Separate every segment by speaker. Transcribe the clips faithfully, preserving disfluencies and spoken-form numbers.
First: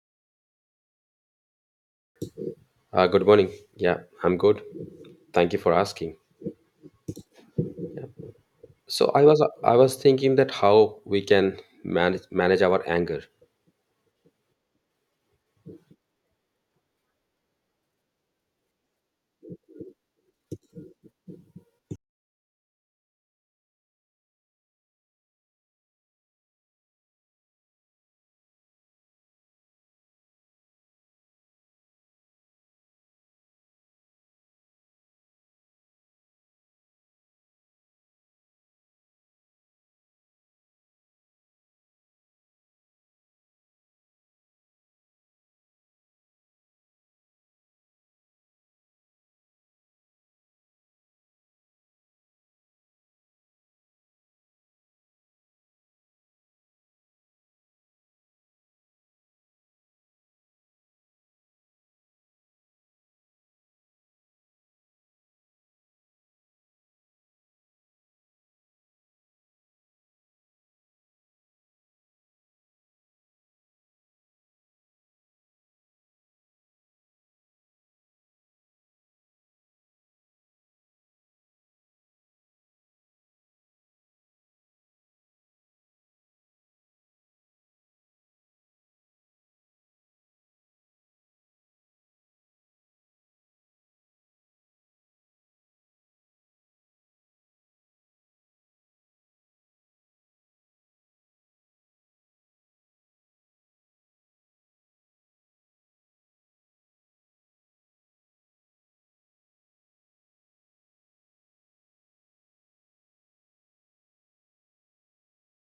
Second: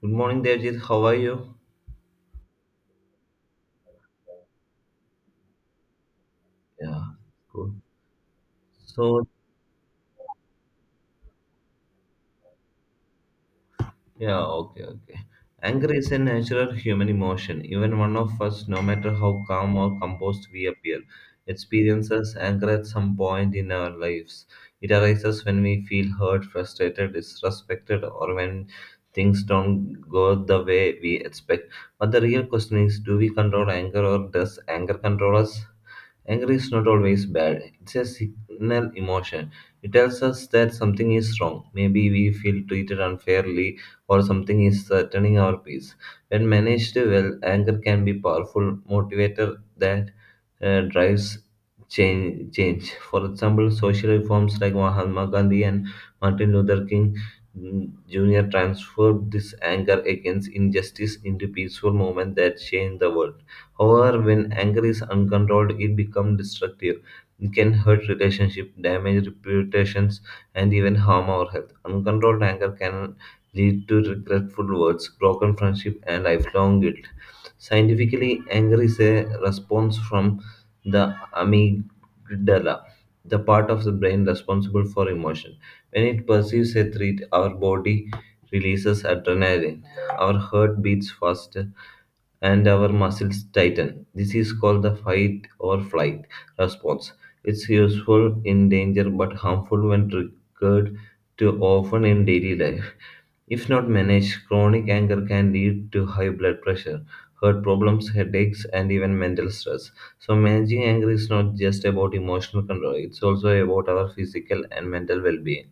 Speaker 1: Good morning, Devjit. How are you?
Speaker 2: Uh, good morning. Yeah, I'm good. Thank you for asking.
Speaker 1: Yeah, good.
Speaker 2: So I
Speaker 1: So,
Speaker 2: was I was thinking that how we can manage manage our anger.
Speaker 1: yeah, okay, okay. Anger is a natural human emotion. Even one of us, no matter how calm or composed we appear, experiences anger at some point in our lives. It arises when we feel hurt, frustrated, disrespected, or when things don't go the way we expect. But the real question is, do we control anger or does anger control us? Anger is not always bad. It's a signal emotion. It tells us that something is wrong. Maybe we feel treated unfairly or something is threatening our peace. When managed well, anger can be powerful motivator that uh, drives change, change. For example, social reforms like Mahatma Gandhi and Martin Luther King mm, Junior transformed this anger against injustice into peaceful movement that changed the world. However, when anger is uncontrolled, it becomes destructive. It can hurt relationships, damage reputations, and even harm our health. Uncontrolled anger can lead to regretful words, broken friendship, and lifelong guilt. Scientifically, anger is a response from the amygdala, the part of the brain responsible for emotion. When it perceives a threat, our body releases adrenaline, our heart beats faster, and our muscles tighten. This is called the fight or flight response. It's useful in danger but harmful when triggered too often in daily life. If not managed, chronic anger can lead to high blood pressure, heart problems, headaches, and even mental stress. So, managing anger is not just about emotional control, it's also about our physical and mental well being.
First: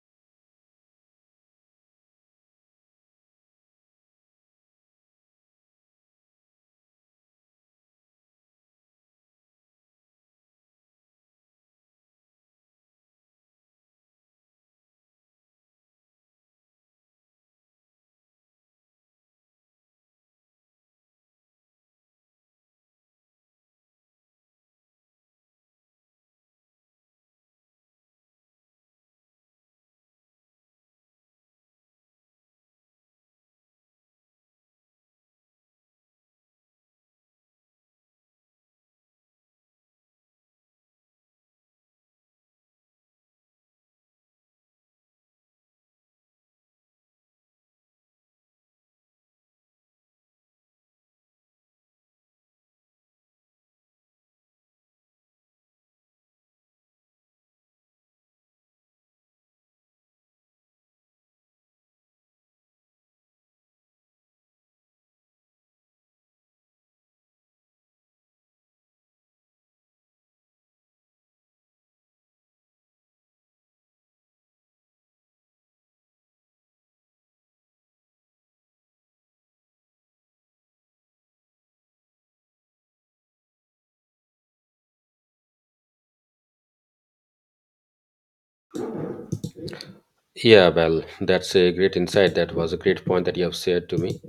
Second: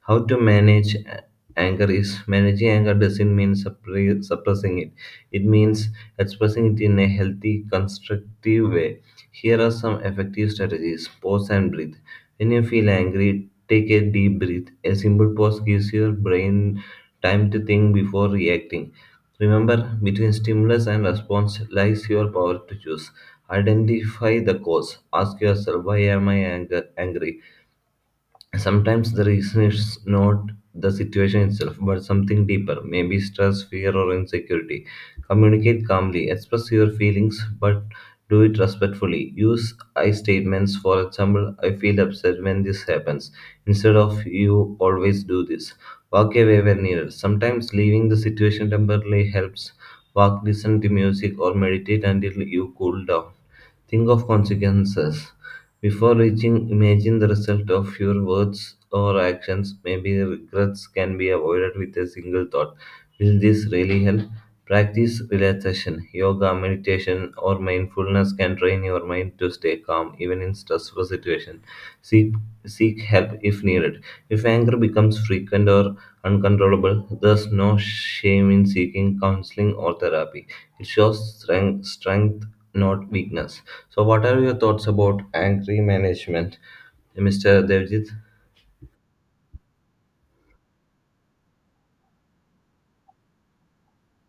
Speaker 1: How to manage a- anger is, managing anger doesn't mean suppre- suppressing it, it means expressing it in a healthy constructive way. Here are some effective strategies. Pause and breathe. When you feel angry, take a deep breath. A simple pause gives your brain time to think before reacting. Remember, between stimulus and response lies your power to choose. Identify the cause. Ask yourself, why am i anger- angry? Sometimes the reason is not the situation itself, but something deeper, maybe stress, fear, or insecurity. Communicate calmly, express your feelings, but do it respectfully. Use I statements, for example, I feel upset when this happens, instead of you always do this. Walk away when needed. Sometimes leaving the situation temporarily helps. Walk, listen to music, or meditate until you cool down. Think of consequences. Before reaching, imagine the result of your words or actions. Maybe regrets can be avoided with a single thought. Will this really help? Practice relaxation, yoga, meditation, or mindfulness can train your mind to stay calm even in stressful situations. Seek, seek help if needed. If anger becomes frequent or uncontrollable, there's no shame in seeking counseling or therapy. It shows strength, strength not weakness. So, what are your thoughts about angry management, Mister Devjit?
Speaker 2: Yeah, well, that's a great insight. That was a great point that you have shared to me.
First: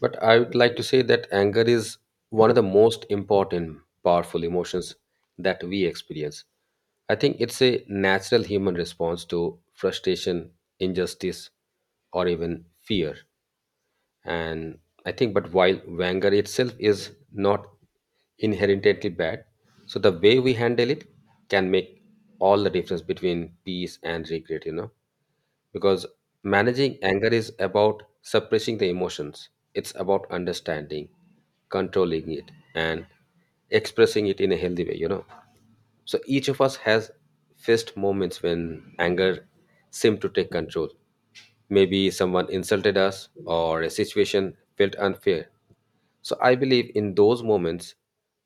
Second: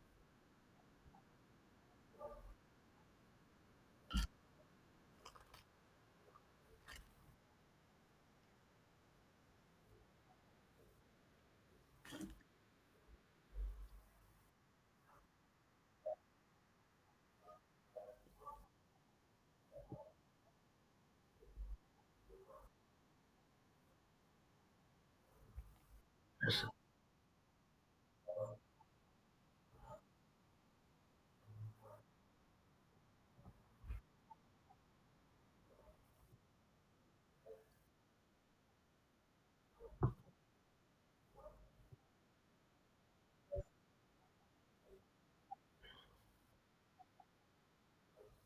Speaker 2: But I would like to say that anger is one of the most important, powerful emotions that we experience. I think it's a natural human response to frustration, injustice, or even fear. And I think, but while Wenger itself is not inherently bad, so the way we handle it can make all the difference between peace and regret, you know, because managing anger is about suppressing the emotions. It's about understanding, controlling it, and expressing it in a healthy way, you know. So each of us has faced moments when anger seemed to take control. Maybe someone insulted us or a situation felt unfair. So I believe in those moments,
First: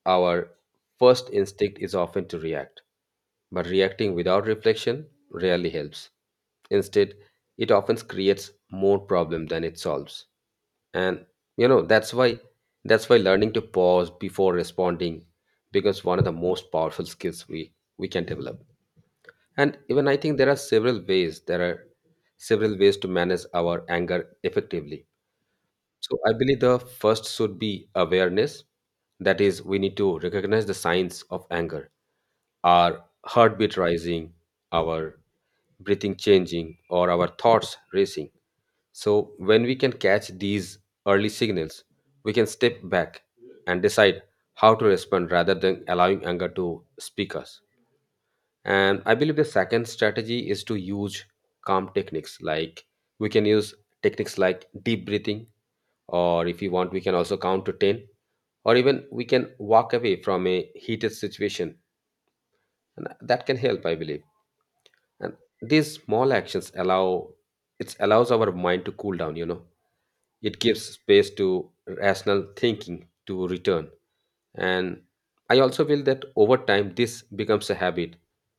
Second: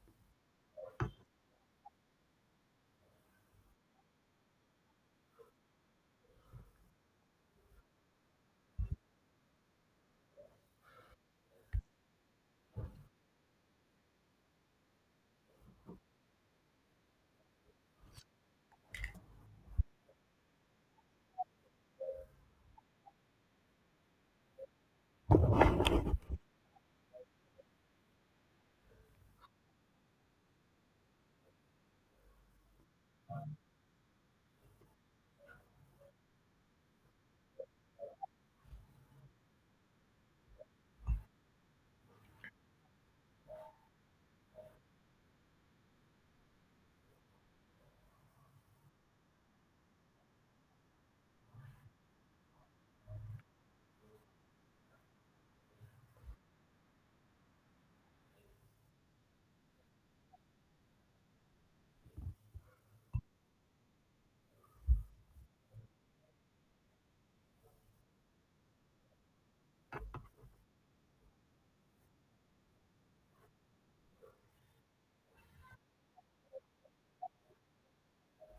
Speaker 2: our first instinct is often to react. But reacting without reflection rarely helps. Instead, it often creates more problem than it solves. And you know that's why that's why learning to pause before responding becomes one of the most powerful skills we we can develop. And even I think there are several ways there are several ways to manage our anger effectively. So I believe the first should be awareness, that is, we need to recognize the signs of anger: our heartbeat rising, our breathing changing, or our thoughts racing. So when we can catch these early signals, we can step back and decide how to respond rather than allowing anger to speak us. And I believe the second strategy is to use calm techniques. Like, we can use techniques like deep breathing, or if you want, we can also count to ten, or even we can walk away from a heated situation. And that can help, I believe. And these small actions allow it allows our mind to cool down, you know. It gives space to rational thinking to return. And I also feel that over time, this becomes a habit,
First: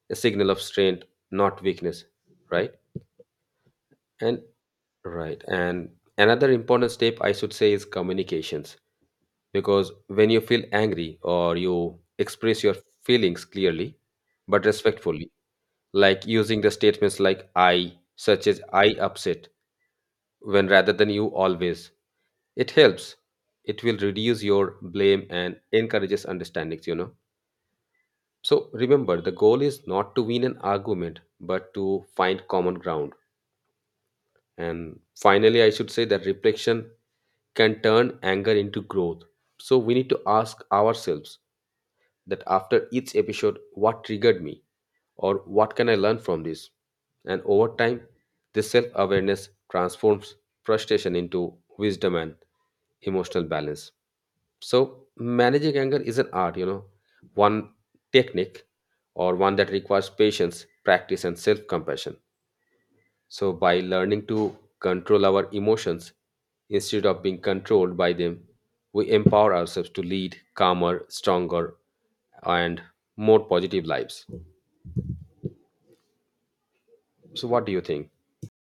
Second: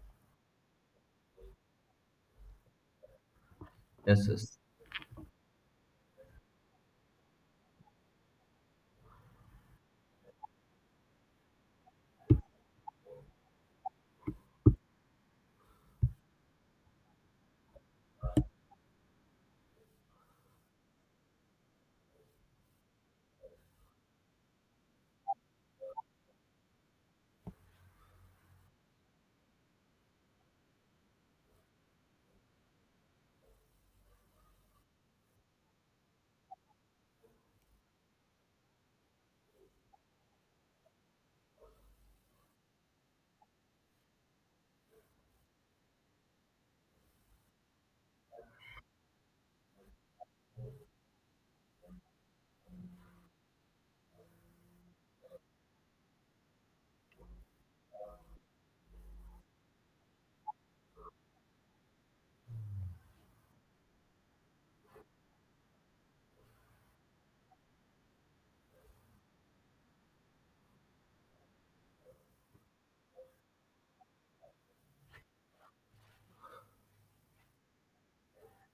Speaker 2: a signal of strength, not weakness, right?
Speaker 1: Yes,
Speaker 2: And
Speaker 1: yes.
Speaker 2: right. And another important step I should say is communications. Because when you feel angry, or you express your feelings clearly but respectfully, like using the statements like I, such as I upset, when rather than you always, it helps, it will reduce your blame and encourages understandings, you know. So remember, the goal is not to win an argument but to find common ground. And finally I should say that reflection can turn anger into growth. So we need to ask ourselves that after each episode, what triggered me or what can I learn from this. And over time, this self awareness transforms frustration into wisdom and emotional balance. So managing anger is an art, you know, one technique, or one that requires patience, practice, and self compassion. So by learning to control our emotions instead of being controlled by them, we empower ourselves to lead calmer, stronger, and more positive lives. So what do you think?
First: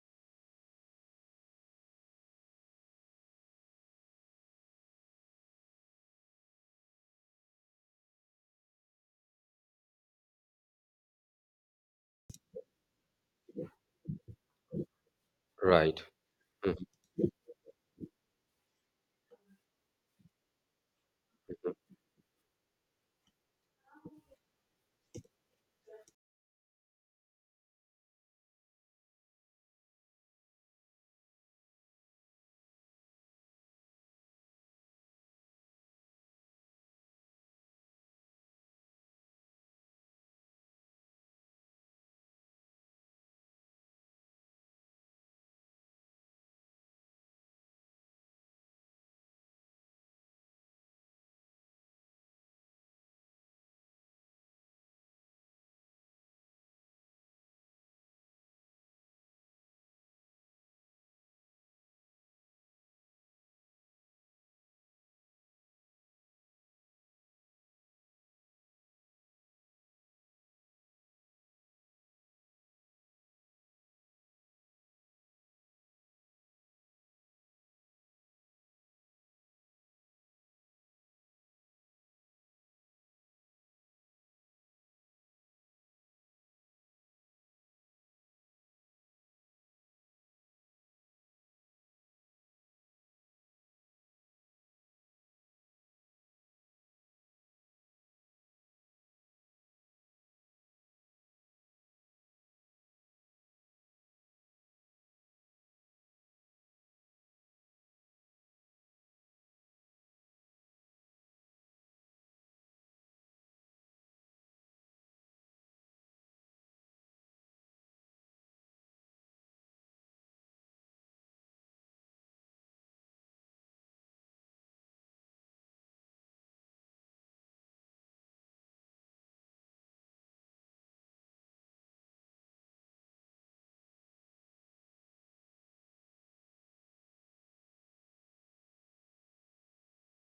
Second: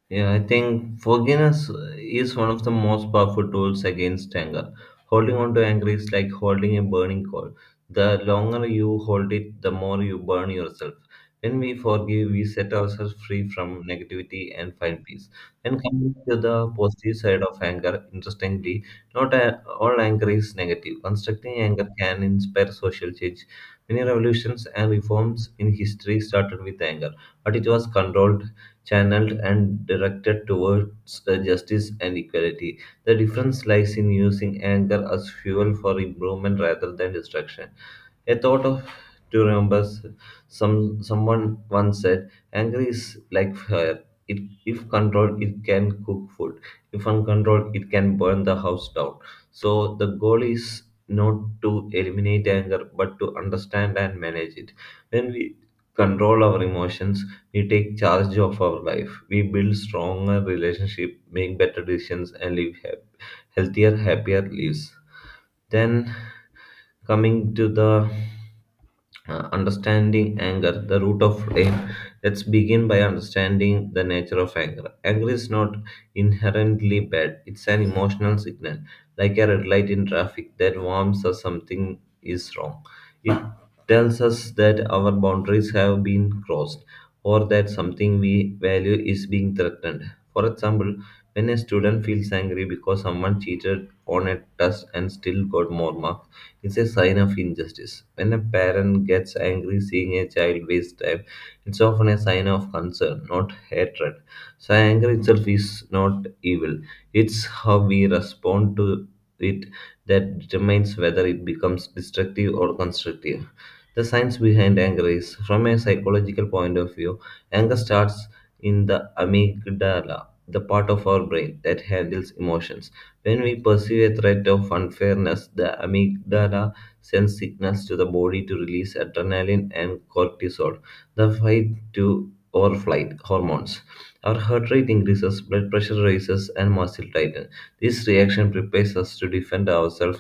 Speaker 1: Yeah, I think forgiveness is one of the most powerful tools against anger. Holding on to anger is like holding a burning coal. The longer you hold it, the more you burn yourself. When we forgive, we set ourselves free from negativity and find peace. And
Speaker 2: Right.
Speaker 1: coming to the
Speaker 2: Mhm.
Speaker 1: positive side of anger, interestingly, not a- all anger is negative. Constructing anger can inspire social change. Many revolutions and reforms in history started with anger, but it was controlled, channeled and directed towards uh, justice and equality. The difference lies in using anger as fuel for improvement rather than destruction. A thought of to remember, some someone once said, anger is like fire. It, if controlled, it can cook food. If uncontrolled, it can burn the house down. So the goal is not to eliminate anger, but to understand and manage it. When we control our emotions, we take charge of our life. We build stronger relationship, make better decisions, and live hap- healthier, happier lives. Then coming to the uh, understanding anger, the root of aim. Let's begin by understanding the nature of anger. Anger is not inherently bad, it's an emotional signal, like a red light in traffic that warns us something is wrong. It tells us that our boundaries have been crossed or that something we value is being threatened. For example, when a student feels angry because someone cheated on a test and still got more marks, is a sign of injustice. When a parent gets angry seeing a child waste time, it's often a sign of concern, not hatred. So, anger itself is not evil, it's how we respond to it that determines whether it becomes destructive or constructive. The science behind anger is, from a psychological point of view, anger starts in the amygdala, the part of our brain that handles emotions. When we perceive a threat of unfairness, the amygdala sends signals to the body to release adrenaline and cortisol, the fight to or flight hormones. Our heart rate increases, blood pressure rises, and muscle tightens. This reaction prepares us to defend ourselves.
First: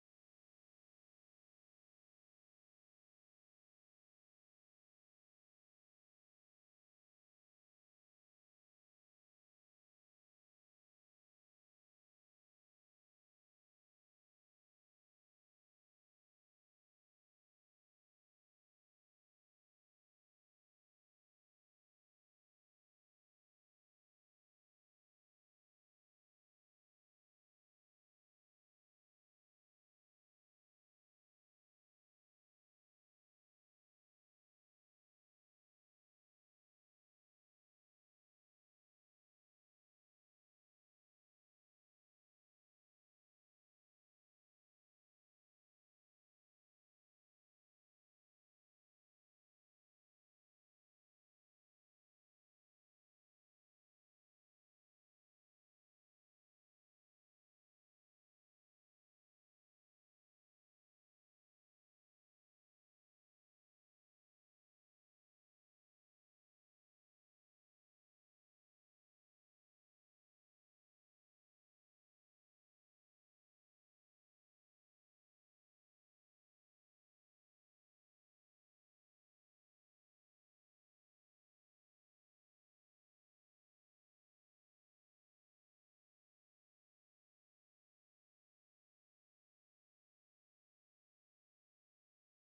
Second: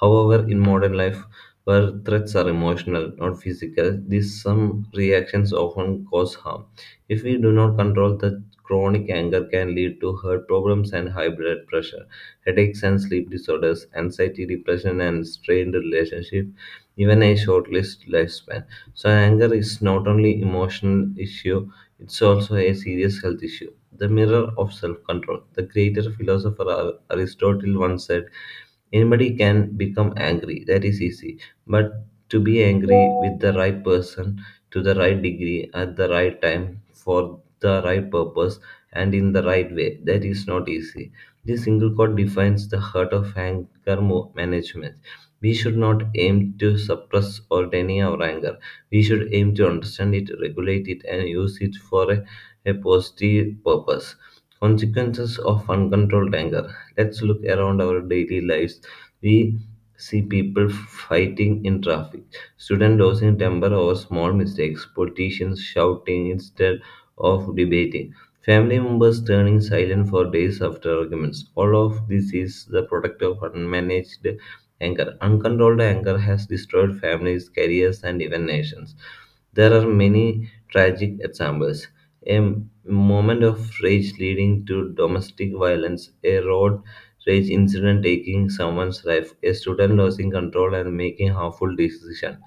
Speaker 1: However, in modern life, where threats are emotional, not physical, these some reactions often cause harm. If we do not control the chronic anger, can lead to heart problems and high blood pressure, headaches and sleep disorders, anxiety, depression, and strained relationship, even a short lived lifespan. So anger is not only emotional issue, it's also a serious health issue. The mirror of self-control. The greater philosopher Ar- Aristotle once said, anybody can become angry, that is easy. But to be angry with the right person, to the right degree, at the right time, for the right purpose, and in the right way, that is not easy. This single quote defines the heart of anger mo- management. We should not aim to suppress or deny our anger. We should aim to understand it, regulate it, and use it for a, a positive purpose. Consequences of uncontrolled anger. Let's look around our daily lives. We see people fighting in traffic, students losing temper over small mistakes, politicians shouting instead of debating, family members turning silent for days after arguments. All of this is the product of unmanaged anger. Uncontrolled anger has destroyed families, careers, and even nations. There are many tragic examples. A moment of rage leading to domestic violence, a road rage incident taking someone's life, a student losing control and making harmful decisions,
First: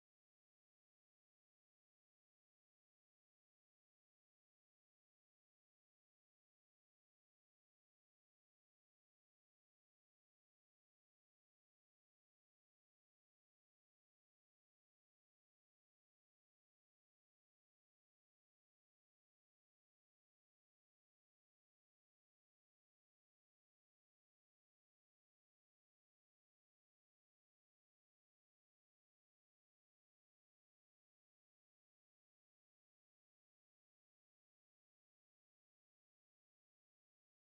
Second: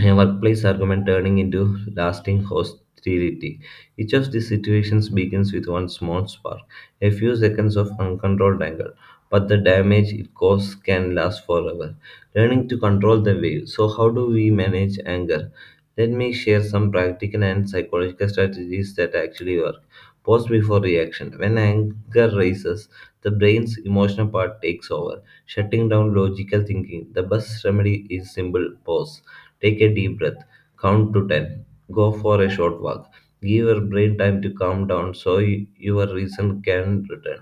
Speaker 1: a workplace argument turning into lasting hostility. Each of these situations begins with one small spark, a few seconds of uncontrolled anger, but the damage it causes can last forever. Learning to control the wave. So, how do we manage anger? Let me share some practical and psychological strategies that actually work. Pause before reaction. When anger rises, the brain's emotional part takes over, shutting down logical thinking. The best remedy is simple pause. Take a deep breath, count to ten, go for a short walk. Give your brain time to calm down so y- your reason can return.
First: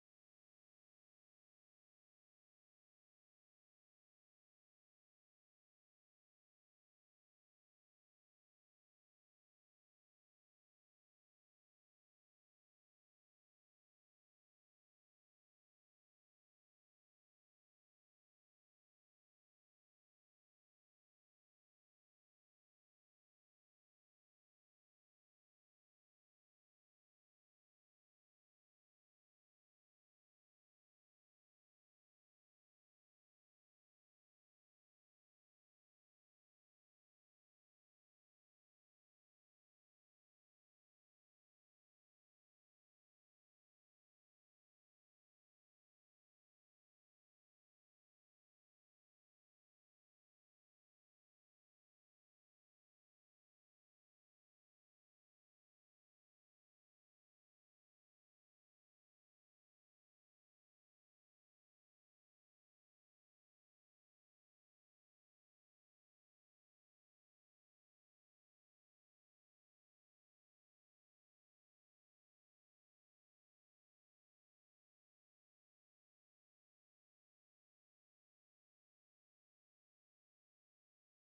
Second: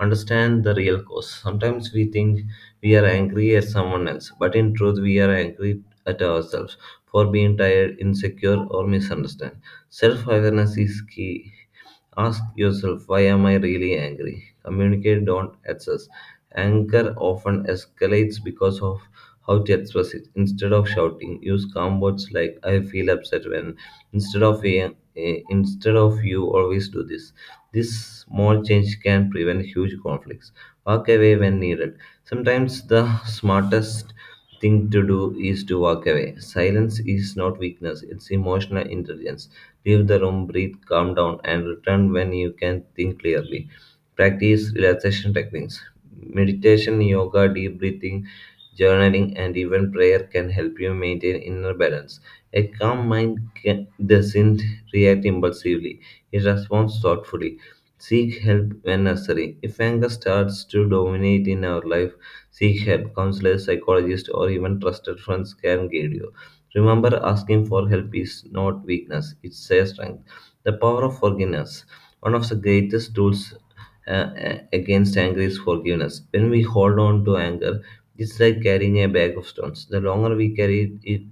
Speaker 1: Understand the real cause. Sometimes we think we are angry at someone else, but in truth, we are angry at ourselves for being tired, insecure, or misunderstood. Self awareness is key. Ask yourself, why am I really angry? Communicate, don't access. Anger often escalates because of how to express it. Instead of shouting, use calm words like "I feel upset when," instead of "Eh, eh, "instead of you always do this." This small change can prevent huge conflicts. Walk away when needed. Sometimes the smartest thing to do is to walk away. Silence is not weakness; it's emotional intelligence. Leave the room, breathe, calm down, and return when you can think clearly. Practice relaxation techniques. Meditation, yoga, deep breathing, journaling, and even prayer can help you maintain inner balance. A calm mind can, doesn't react impulsively, it responds thoughtfully. Seek help when necessary. If anger starts to dominate in our life, seek help. Counselors, psychologists, or even trusted friends can guide you. Remember, asking for help is not weakness, it's a strength. The power of forgiveness. One of the greatest tools uh, a- against anger is forgiveness. When we hold on to anger, it's like carrying a bag of stones. The longer we carry it, it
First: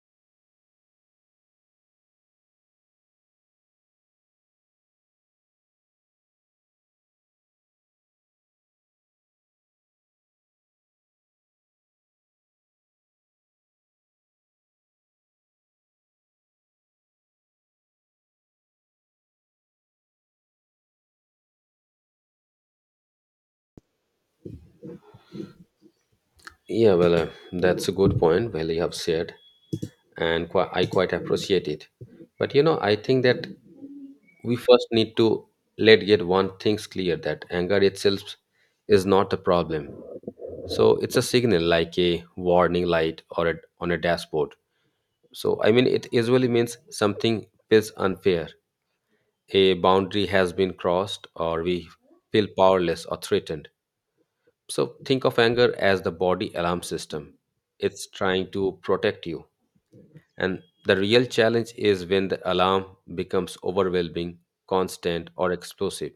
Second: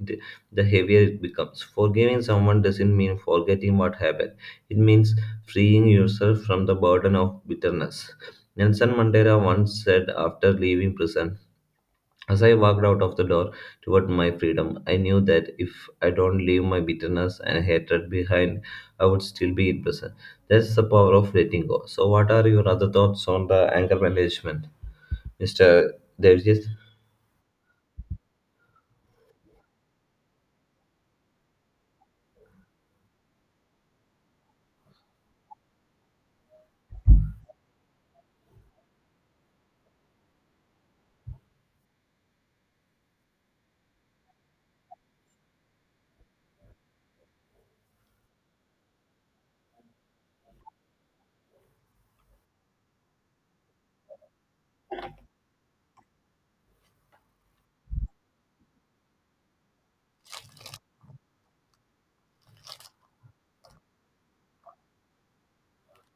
Speaker 1: the the heavier it becomes. Forgiving someone doesn't mean forgetting what happened. It means freeing yourself from the burden of bitterness. Nelson Mandela once said after leaving prison, as I walked out of the door toward my freedom, I knew that if I don't leave my bitterness and hatred behind, I would still be in prison. That's the power of letting go. So, what are your other thoughts on the anger management, Mister Devjit?
Speaker 2: Yeah, well, uh, that's a good point. Well, you have said, and qui- I quite appreciate it. But you know, I think that we first need to let get one things clear that anger itself is not a problem. So it's a signal, like a warning light or a, on a dashboard. So I mean, it usually means something feels unfair, a boundary has been crossed, or we feel powerless or threatened. So think of anger as the body alarm system. It's trying to protect you. And the real challenge is when the alarm becomes overwhelming, constant, or explosive.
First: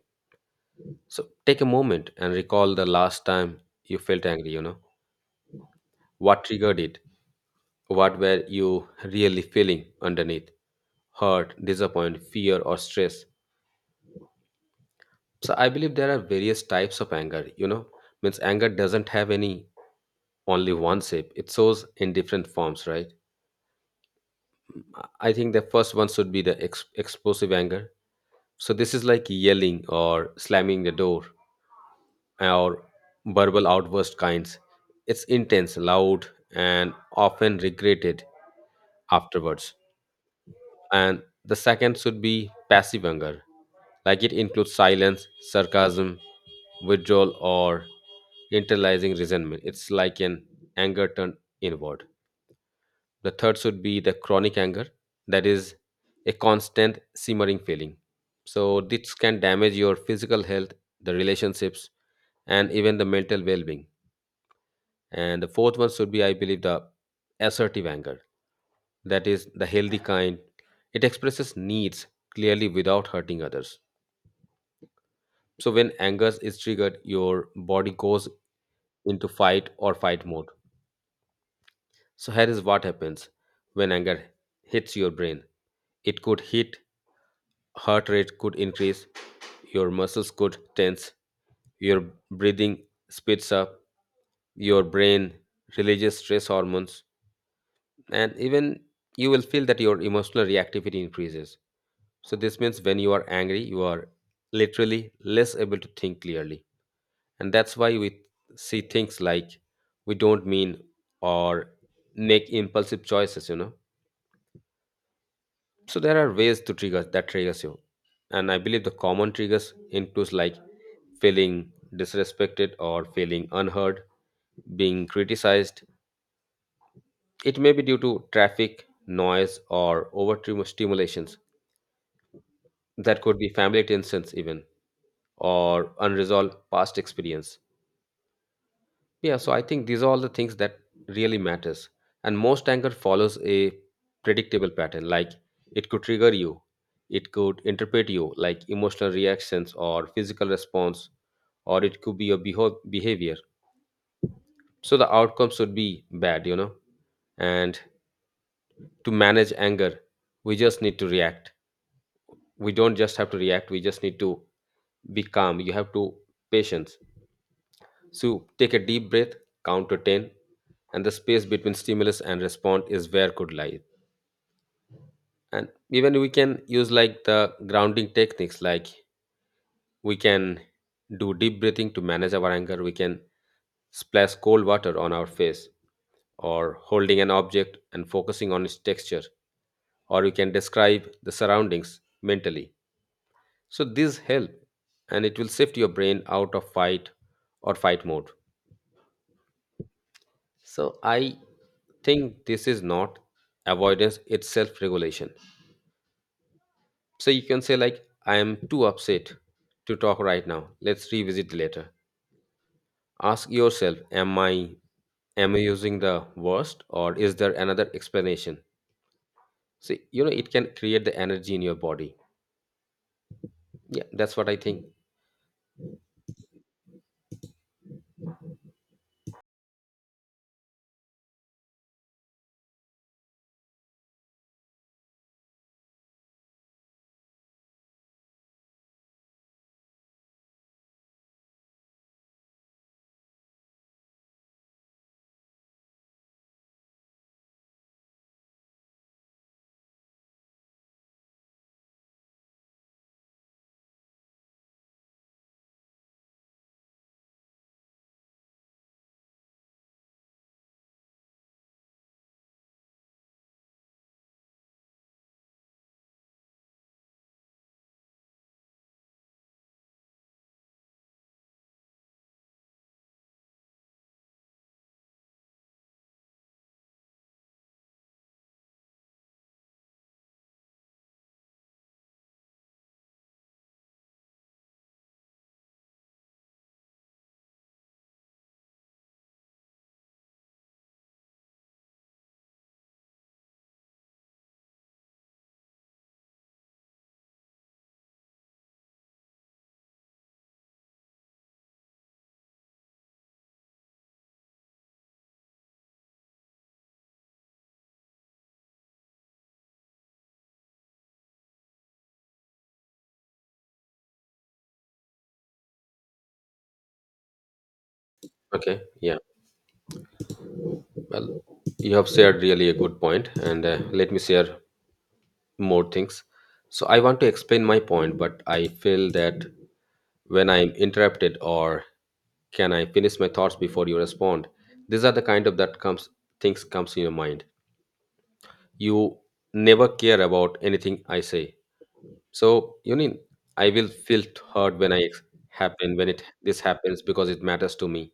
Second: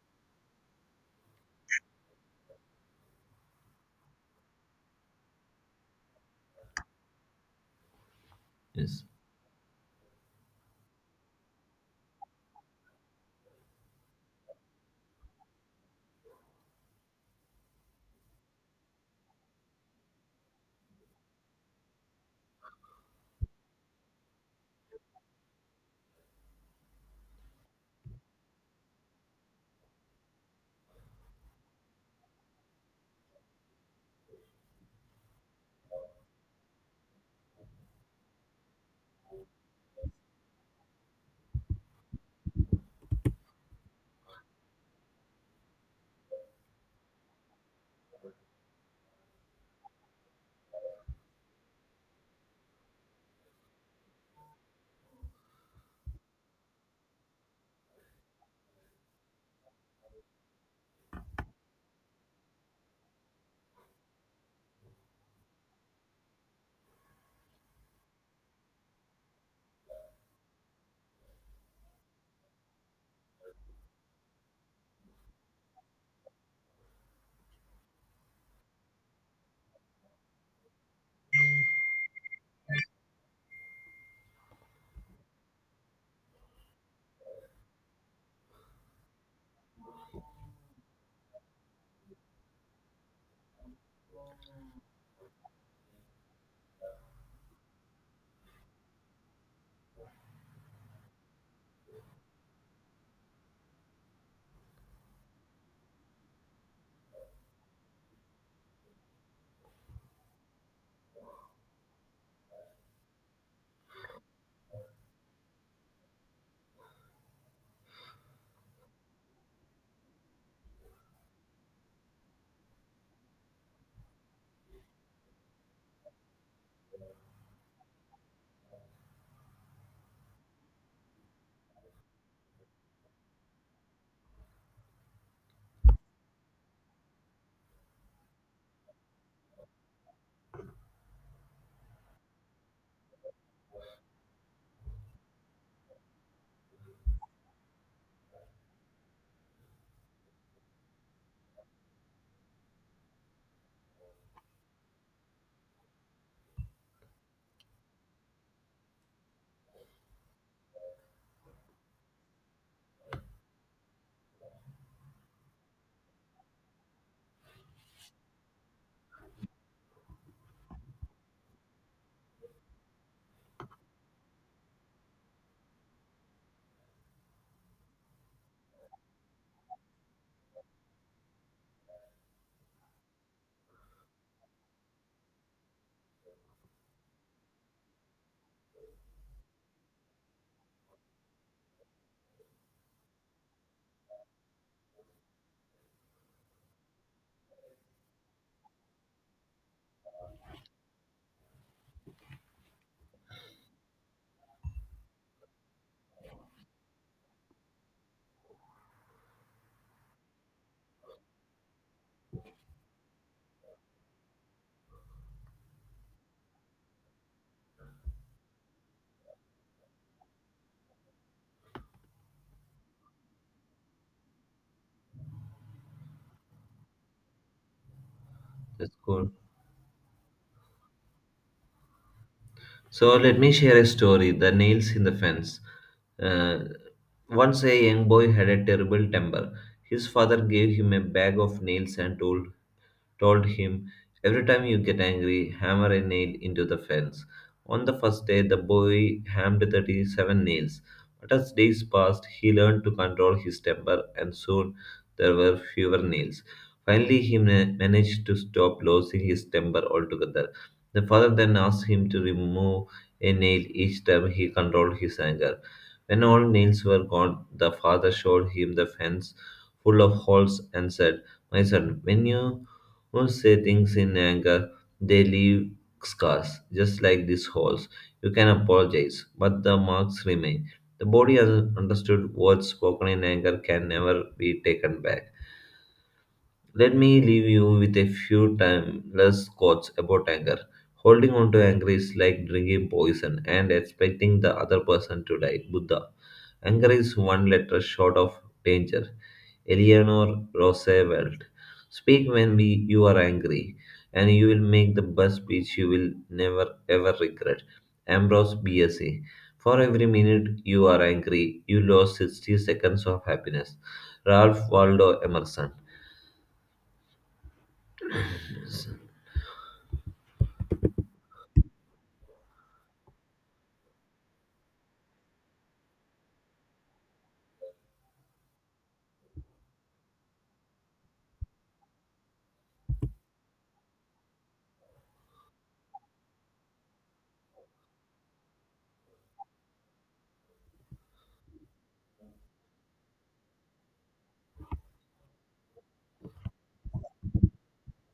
Speaker 2: So take a moment and recall the last time you felt angry, you know. What triggered it? What were you
Speaker 1: Yes,
Speaker 2: really feeling underneath? Hurt, disappointment, fear, or stress. So I believe there are various types of anger, you know. Means anger doesn't have any only one shape. It shows in different forms, right? I think the first one should be the ex- explosive anger. So this is like yelling or slamming the door, or verbal outburst kinds. It's intense, loud, and often regretted afterwards. And the second should be passive anger, like it includes silence, sarcasm, withdrawal, or internalizing resentment. It's like an anger turned inward. The third should be the chronic anger, that is a constant simmering feeling. So this can damage your physical health, the relationships, and even the mental well being. And the fourth one should be, I believe, the assertive anger. That is the healthy kind. It expresses needs clearly without hurting others. So when anger is triggered, your body goes into fight or fight mode. So here is what happens when anger hits your brain. It could hit, heart rate could increase, your muscles could tense, your breathing speeds up, your brain releases stress hormones, and even you will feel that your emotional reactivity increases. So this means when you are angry, you are literally less able to think clearly. And that's why we see things like we don't mean, or make impulsive choices, you know. So there are ways to trigger that triggers you. And I believe the common triggers includes like feeling disrespected or feeling unheard, being criticized, it may be due to traffic noise or over stimulation, that could be family tensions even, or unresolved past experience. Yeah, so I think these are all the things that really matters. And most anger follows a predictable pattern, like it could trigger you, it could interpret you like emotional reactions or physical response, or it could be your beho- behavior. So the outcomes would be bad, you know. And to manage anger, we just need to react, we don't just have to react, we just need to be calm. You have to patience. So take a deep breath, count to ten, and the space between stimulus and response is where could lie. And even we can use like the grounding techniques, like we can do deep breathing to manage our anger, we can splash cold water on our face, or holding an object and focusing on its texture, or you can describe the surroundings mentally. So these help, and it will shift your brain out of fight or fight mode. So I think this is not avoidance, it's self regulation. So you can say, like, I am too upset to talk right now. Let's revisit later. Ask yourself, am I am I using the worst or is there another explanation? See, you know, it can create the energy in your body. Yeah, that's what I think.
Speaker 1: that's cool. So, let me share a story, The Nails in the Fence. Uh, Once a young boy had a terrible temper. His father gave him a bag of nails and told told him, every time you get angry, hammer a nail into the fence. On the first day, the boy hammed thirty-seven nails. But as days passed, he learned to control his temper, and soon there were fewer nails. Finally, he ma- managed to stop losing his temper altogether. The father then asked him to remove a nail each time he controlled his anger. When all nails were gone, the father showed him the fence full of holes and said, My son, when you once say things in anger, they leave scars, just like these holes. You can apologize, but the marks remain. The body has understood words spoken in anger can never be taken back. Let me leave you with a few timeless quotes about anger. Holding on to anger is like drinking poison and expecting the other person to die. Buddha. Anger is one letter short of danger. Eleanor Roosevelt. Speak when we, you are angry, and you will make the best speech you will never ever regret. Ambrose Bierce. For every minute you are angry, you lost sixty seconds of happiness. Ralph Waldo Emerson.
Speaker 2: Okay, yeah. Well, you have shared really a good point, and uh, let me share more things. So I want to explain my point, but I feel that when I'm interrupted, or can I finish my thoughts before you respond? These are the kind of that comes things comes in your mind. You never care about anything I say. So you need I will feel hurt when I happen when it this happens because it matters to me.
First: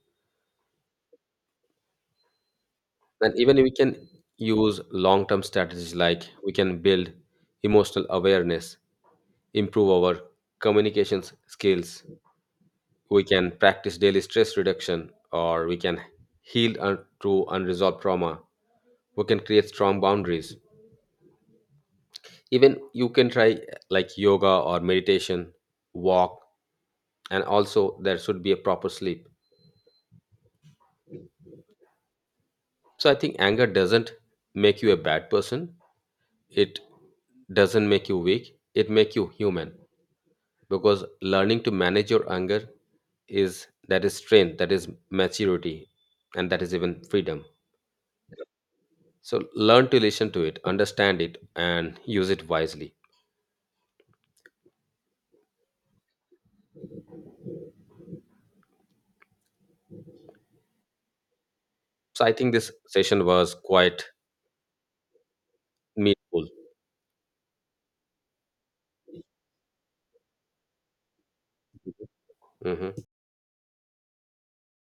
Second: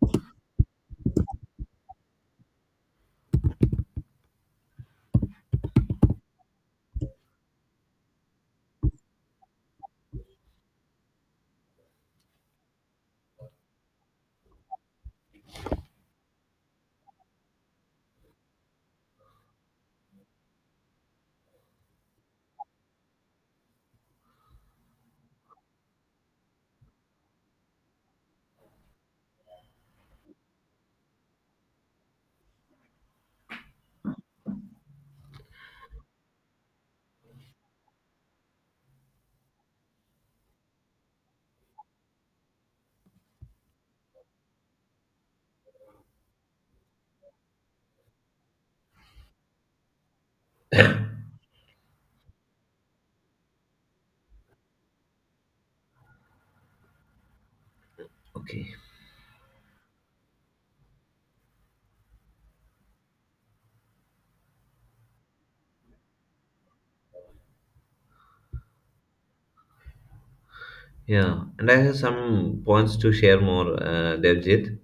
Speaker 2: And even we can use long term strategies, like we can build emotional awareness, improve our communications skills, we can practice daily stress reduction, or we can heal un- through unresolved trauma, we can create strong boundaries, even you can try uh, like yoga or meditation, walk, and also there should be a proper sleep. So I think anger doesn't make you a bad person, it doesn't make you weak, it make you human. Because learning to manage your anger is that is strength, that is maturity, and that is even freedom. So learn to listen to it, understand it, and use it wisely.
Speaker 1: Okay.
Speaker 2: So I think this session was quite meaningful.
Speaker 1: Yeah, and I have some points
Speaker 2: Mhm.
Speaker 1: to share more, uh, Devjit.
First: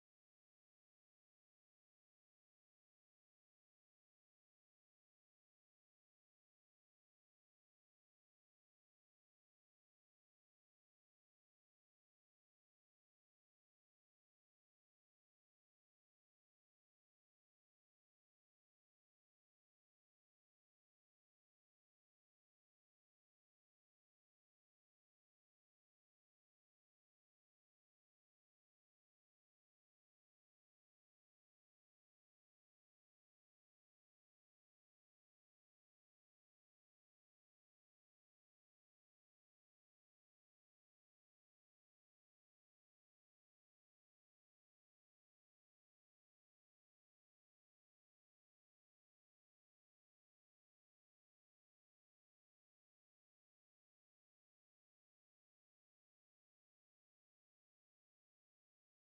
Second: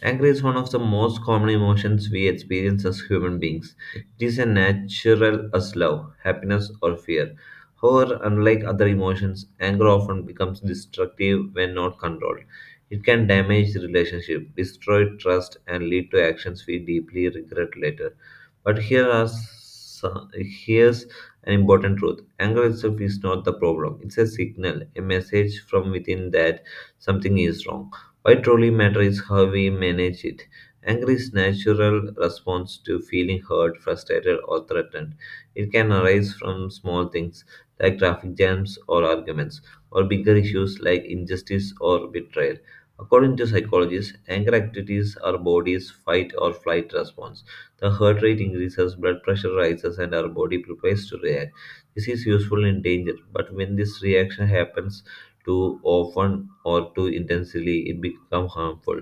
Speaker 1: Anger is one of the most common emotions we experience as human beings. It is as natural as love, happiness, or fear. However, unlike other emotions, anger often becomes destructive when not controlled. It can damage relationships, destroy trust, and lead to actions we deeply regret later. But here are some, here's an important truth: anger itself is not the problem. It's a signal, a message from within that something is wrong. What truly matters is how we manage it. Anger is natural response to feeling hurt, frustrated, or threatened. It can arise from small things like traffic jams or arguments, or bigger issues like injustice or betrayal. According to psychologists, anger activities our body's fight or flight response. The heart rate increases, blood pressure rises, and our body prepares to react. This is useful in danger, but when this reaction happens too often, or too intensely, it becomes harmful.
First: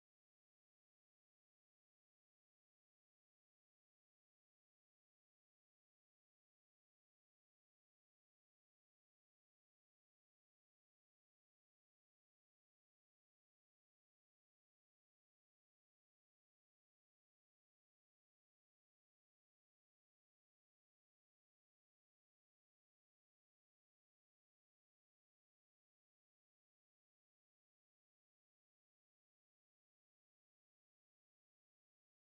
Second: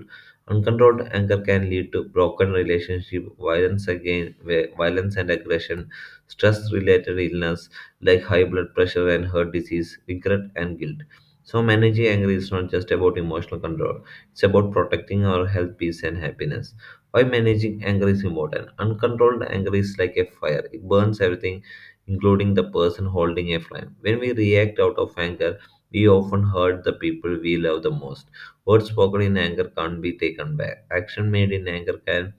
Speaker 1: Uncontrolled anger can lead to broken relationship, violence again, vi- violence and aggression, stress-related illness like high blood pressure and heart disease, regret and guilt. So managing anger is not just about emotional control; it's about protecting our health, peace, and happiness. Why managing anger is important? Uncontrolled anger is like a fire; it burns everything, including the person holding a flame. When we react out of anger we often hurt the people we love the most. Words spoken in anger can't be taken back. Action made in anger can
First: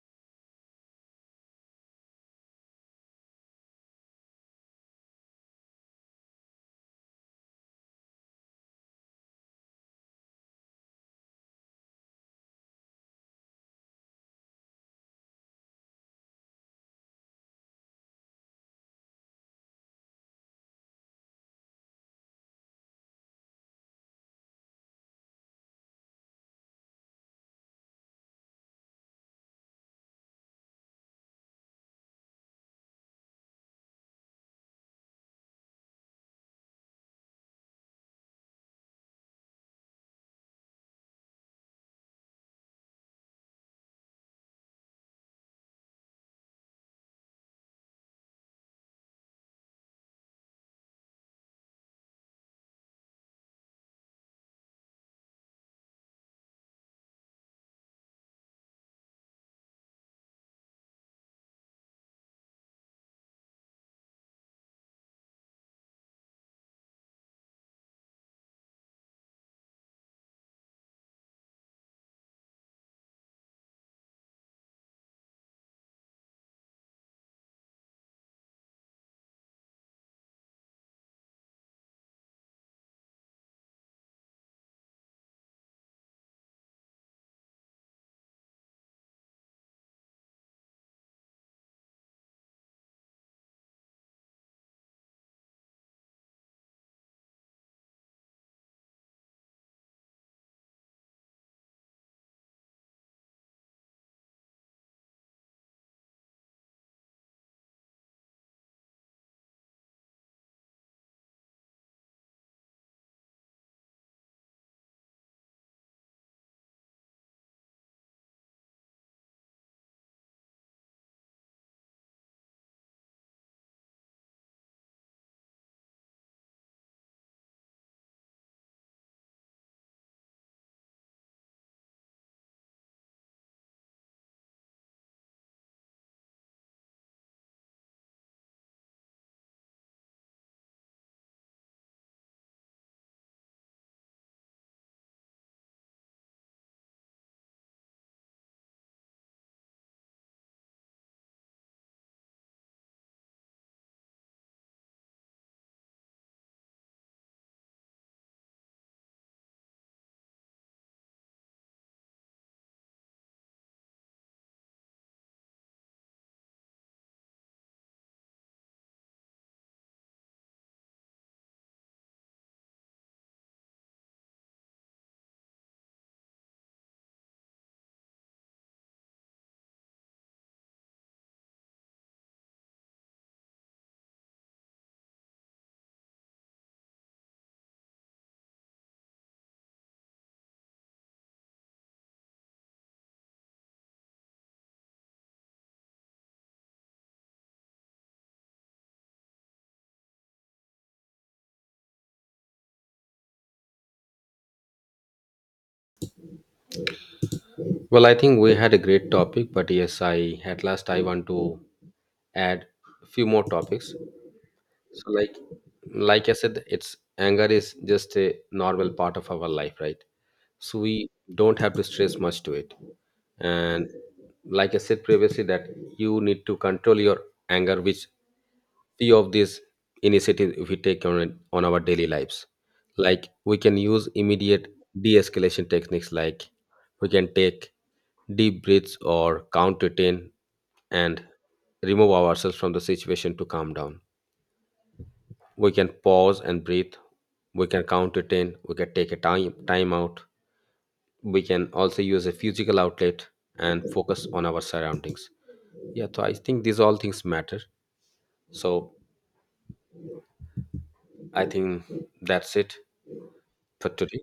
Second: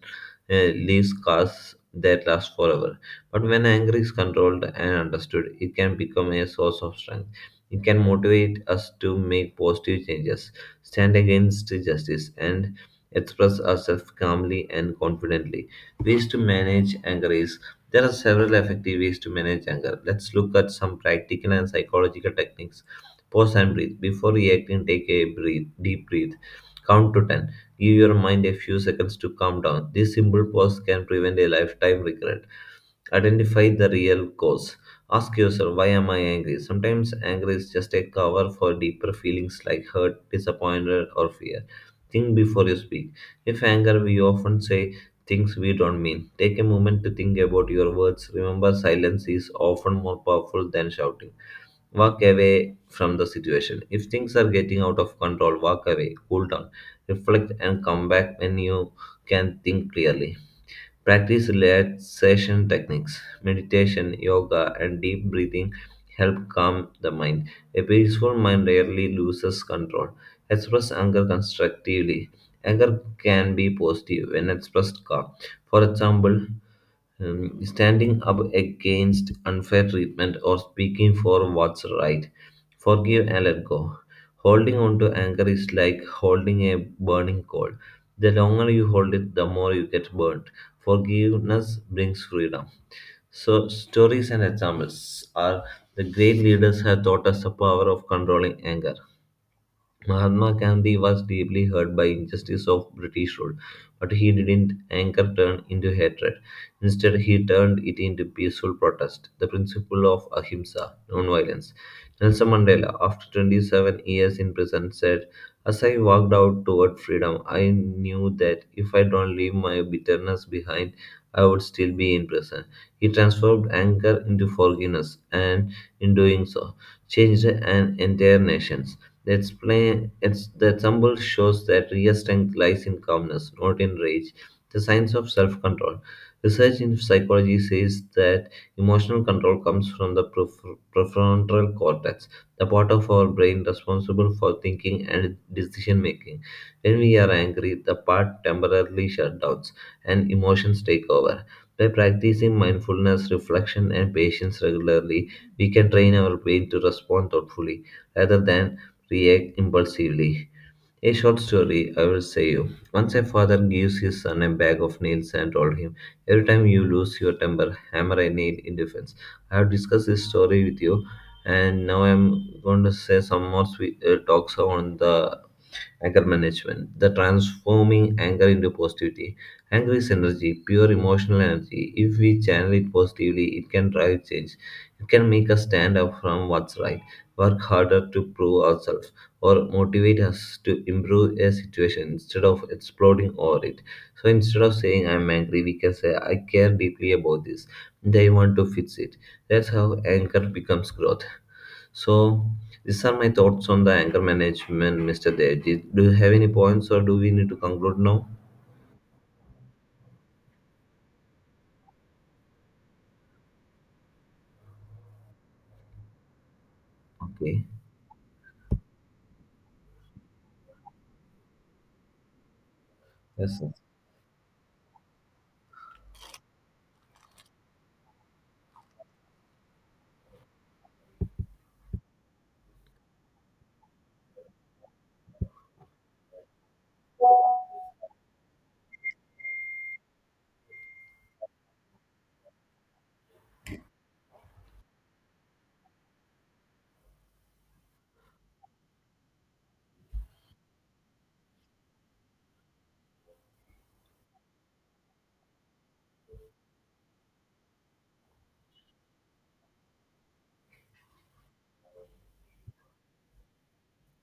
Speaker 1: uh, leave scars that last forever. But when anger is controlled and understood, it can become a source of strength. It can motivate us to make positive changes, stand against injustice, and express ourselves calmly and confidently. Ways to manage anger is there are several effective ways to manage anger. Let's look at some practical and psychological techniques. Pause and breathe. Before reacting, take a breathe, deep breath. Count to ten. Give your mind a few seconds to calm down. This simple pause can prevent a lifetime regret. Identify the real cause. Ask yourself, why am I angry? Sometimes anger is just a cover for deeper feelings like hurt, disappointment, or fear. Think before you speak. If anger, we often say things we don't mean. Take a moment to think about your words. Remember, silence is often more powerful than shouting. Walk away from the situation. If things are getting out of control, walk away, cool down, reflect, and come back when you can think clearly. Practice relaxation techniques, meditation, yoga, and deep breathing help calm the mind. A peaceful mind rarely loses control. Express anger constructively. Anger can be positive when expressed calm. For example, um, standing up against unfair treatment or speaking for what's right. Forgive and let go. Holding on to anger is like holding a burning coal. The longer you hold it, the more you get burnt. Forgiveness brings freedom. So, stories and examples are the great leaders have taught us the power of controlling anger. Mahatma Gandhi was deeply hurt by injustice of British rule, but he didn't anger turn into hatred. Instead, he turned it into peaceful protest, the principle of ahimsa, non-violence. Nelson Mandela, after twenty-seven years in prison, said, "As I walked out toward freedom, I knew that if I don't leave my bitterness behind, I would still be in prison." He transformed anger into forgiveness, and in doing so, changed an entire nation. The, explain, it's, the example shows that real strength lies in calmness, not in rage. The science of self control. Research in psychology says that emotional control comes from the pref- prefrontal cortex, the part of our brain responsible for thinking and decision making. When we are angry, the part temporarily shuts down and emotions take over. By practicing mindfulness, reflection, and patience regularly, we can train our brain to respond thoughtfully rather than react impulsively. A short story, I will say you. Once a father gives his son a bag of nails and told him, Every time you lose your temper, hammer a nail in defense. I have discussed this story with you, and now I'm going to say some more sweet uh, talks on the anger management, the transforming anger into positivity. Anger is energy, pure emotional energy. If we channel it positively, it can drive change. It can make us stand up from what's right, work harder to prove ourselves, or motivate us to improve a situation instead of exploding over it. So instead of saying I'm angry, we can say I care deeply about this. And I want to fix it. That's how anger becomes growth. So these are my thoughts on the anger management, mister Dev. Did- Do you have any points or do we need to conclude
Speaker 2: Well, I
Speaker 1: now?
Speaker 2: think we had a great topic, but yes, I at last I want to add a few more topics. So like like I said, it's anger
Speaker 1: Okay.
Speaker 2: is just a normal part of our life, right? So we don't have to stress much to it.
Speaker 1: Yes, sir.
Speaker 2: And like I said previously, that you need to control your anger, which few of these initiatives if we take on it- on our daily lives, like we can use immediate de-escalation techniques, like we can take deep breaths or count to ten and remove ourselves from the situation to calm down, we can pause and breathe, we can count to ten, we can take a time time out, we can also use a physical outlet and focus on our surroundings. Yeah, so I think these all things matter. So I think that's it for today.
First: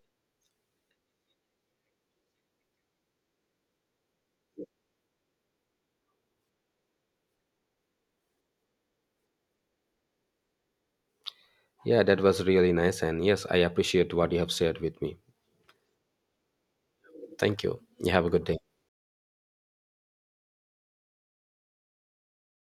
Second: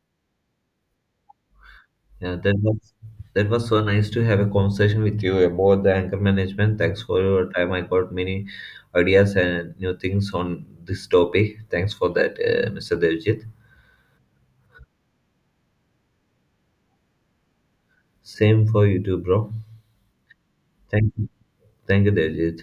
Speaker 1: Yeah, that was that was so nice to have a conversation with you about the anger management. Thanks for your time. I got many ideas and new things on this topic. Thanks
Speaker 2: Yeah,
Speaker 1: for
Speaker 2: that
Speaker 1: that,
Speaker 2: was
Speaker 1: uh,
Speaker 2: really
Speaker 1: mister
Speaker 2: nice. And
Speaker 1: Devjit.
Speaker 2: yes, I appreciate what you have shared with me. Thank you. You have a good day.
Speaker 1: Same for you too, bro. Thank you. Thank you, Devjit.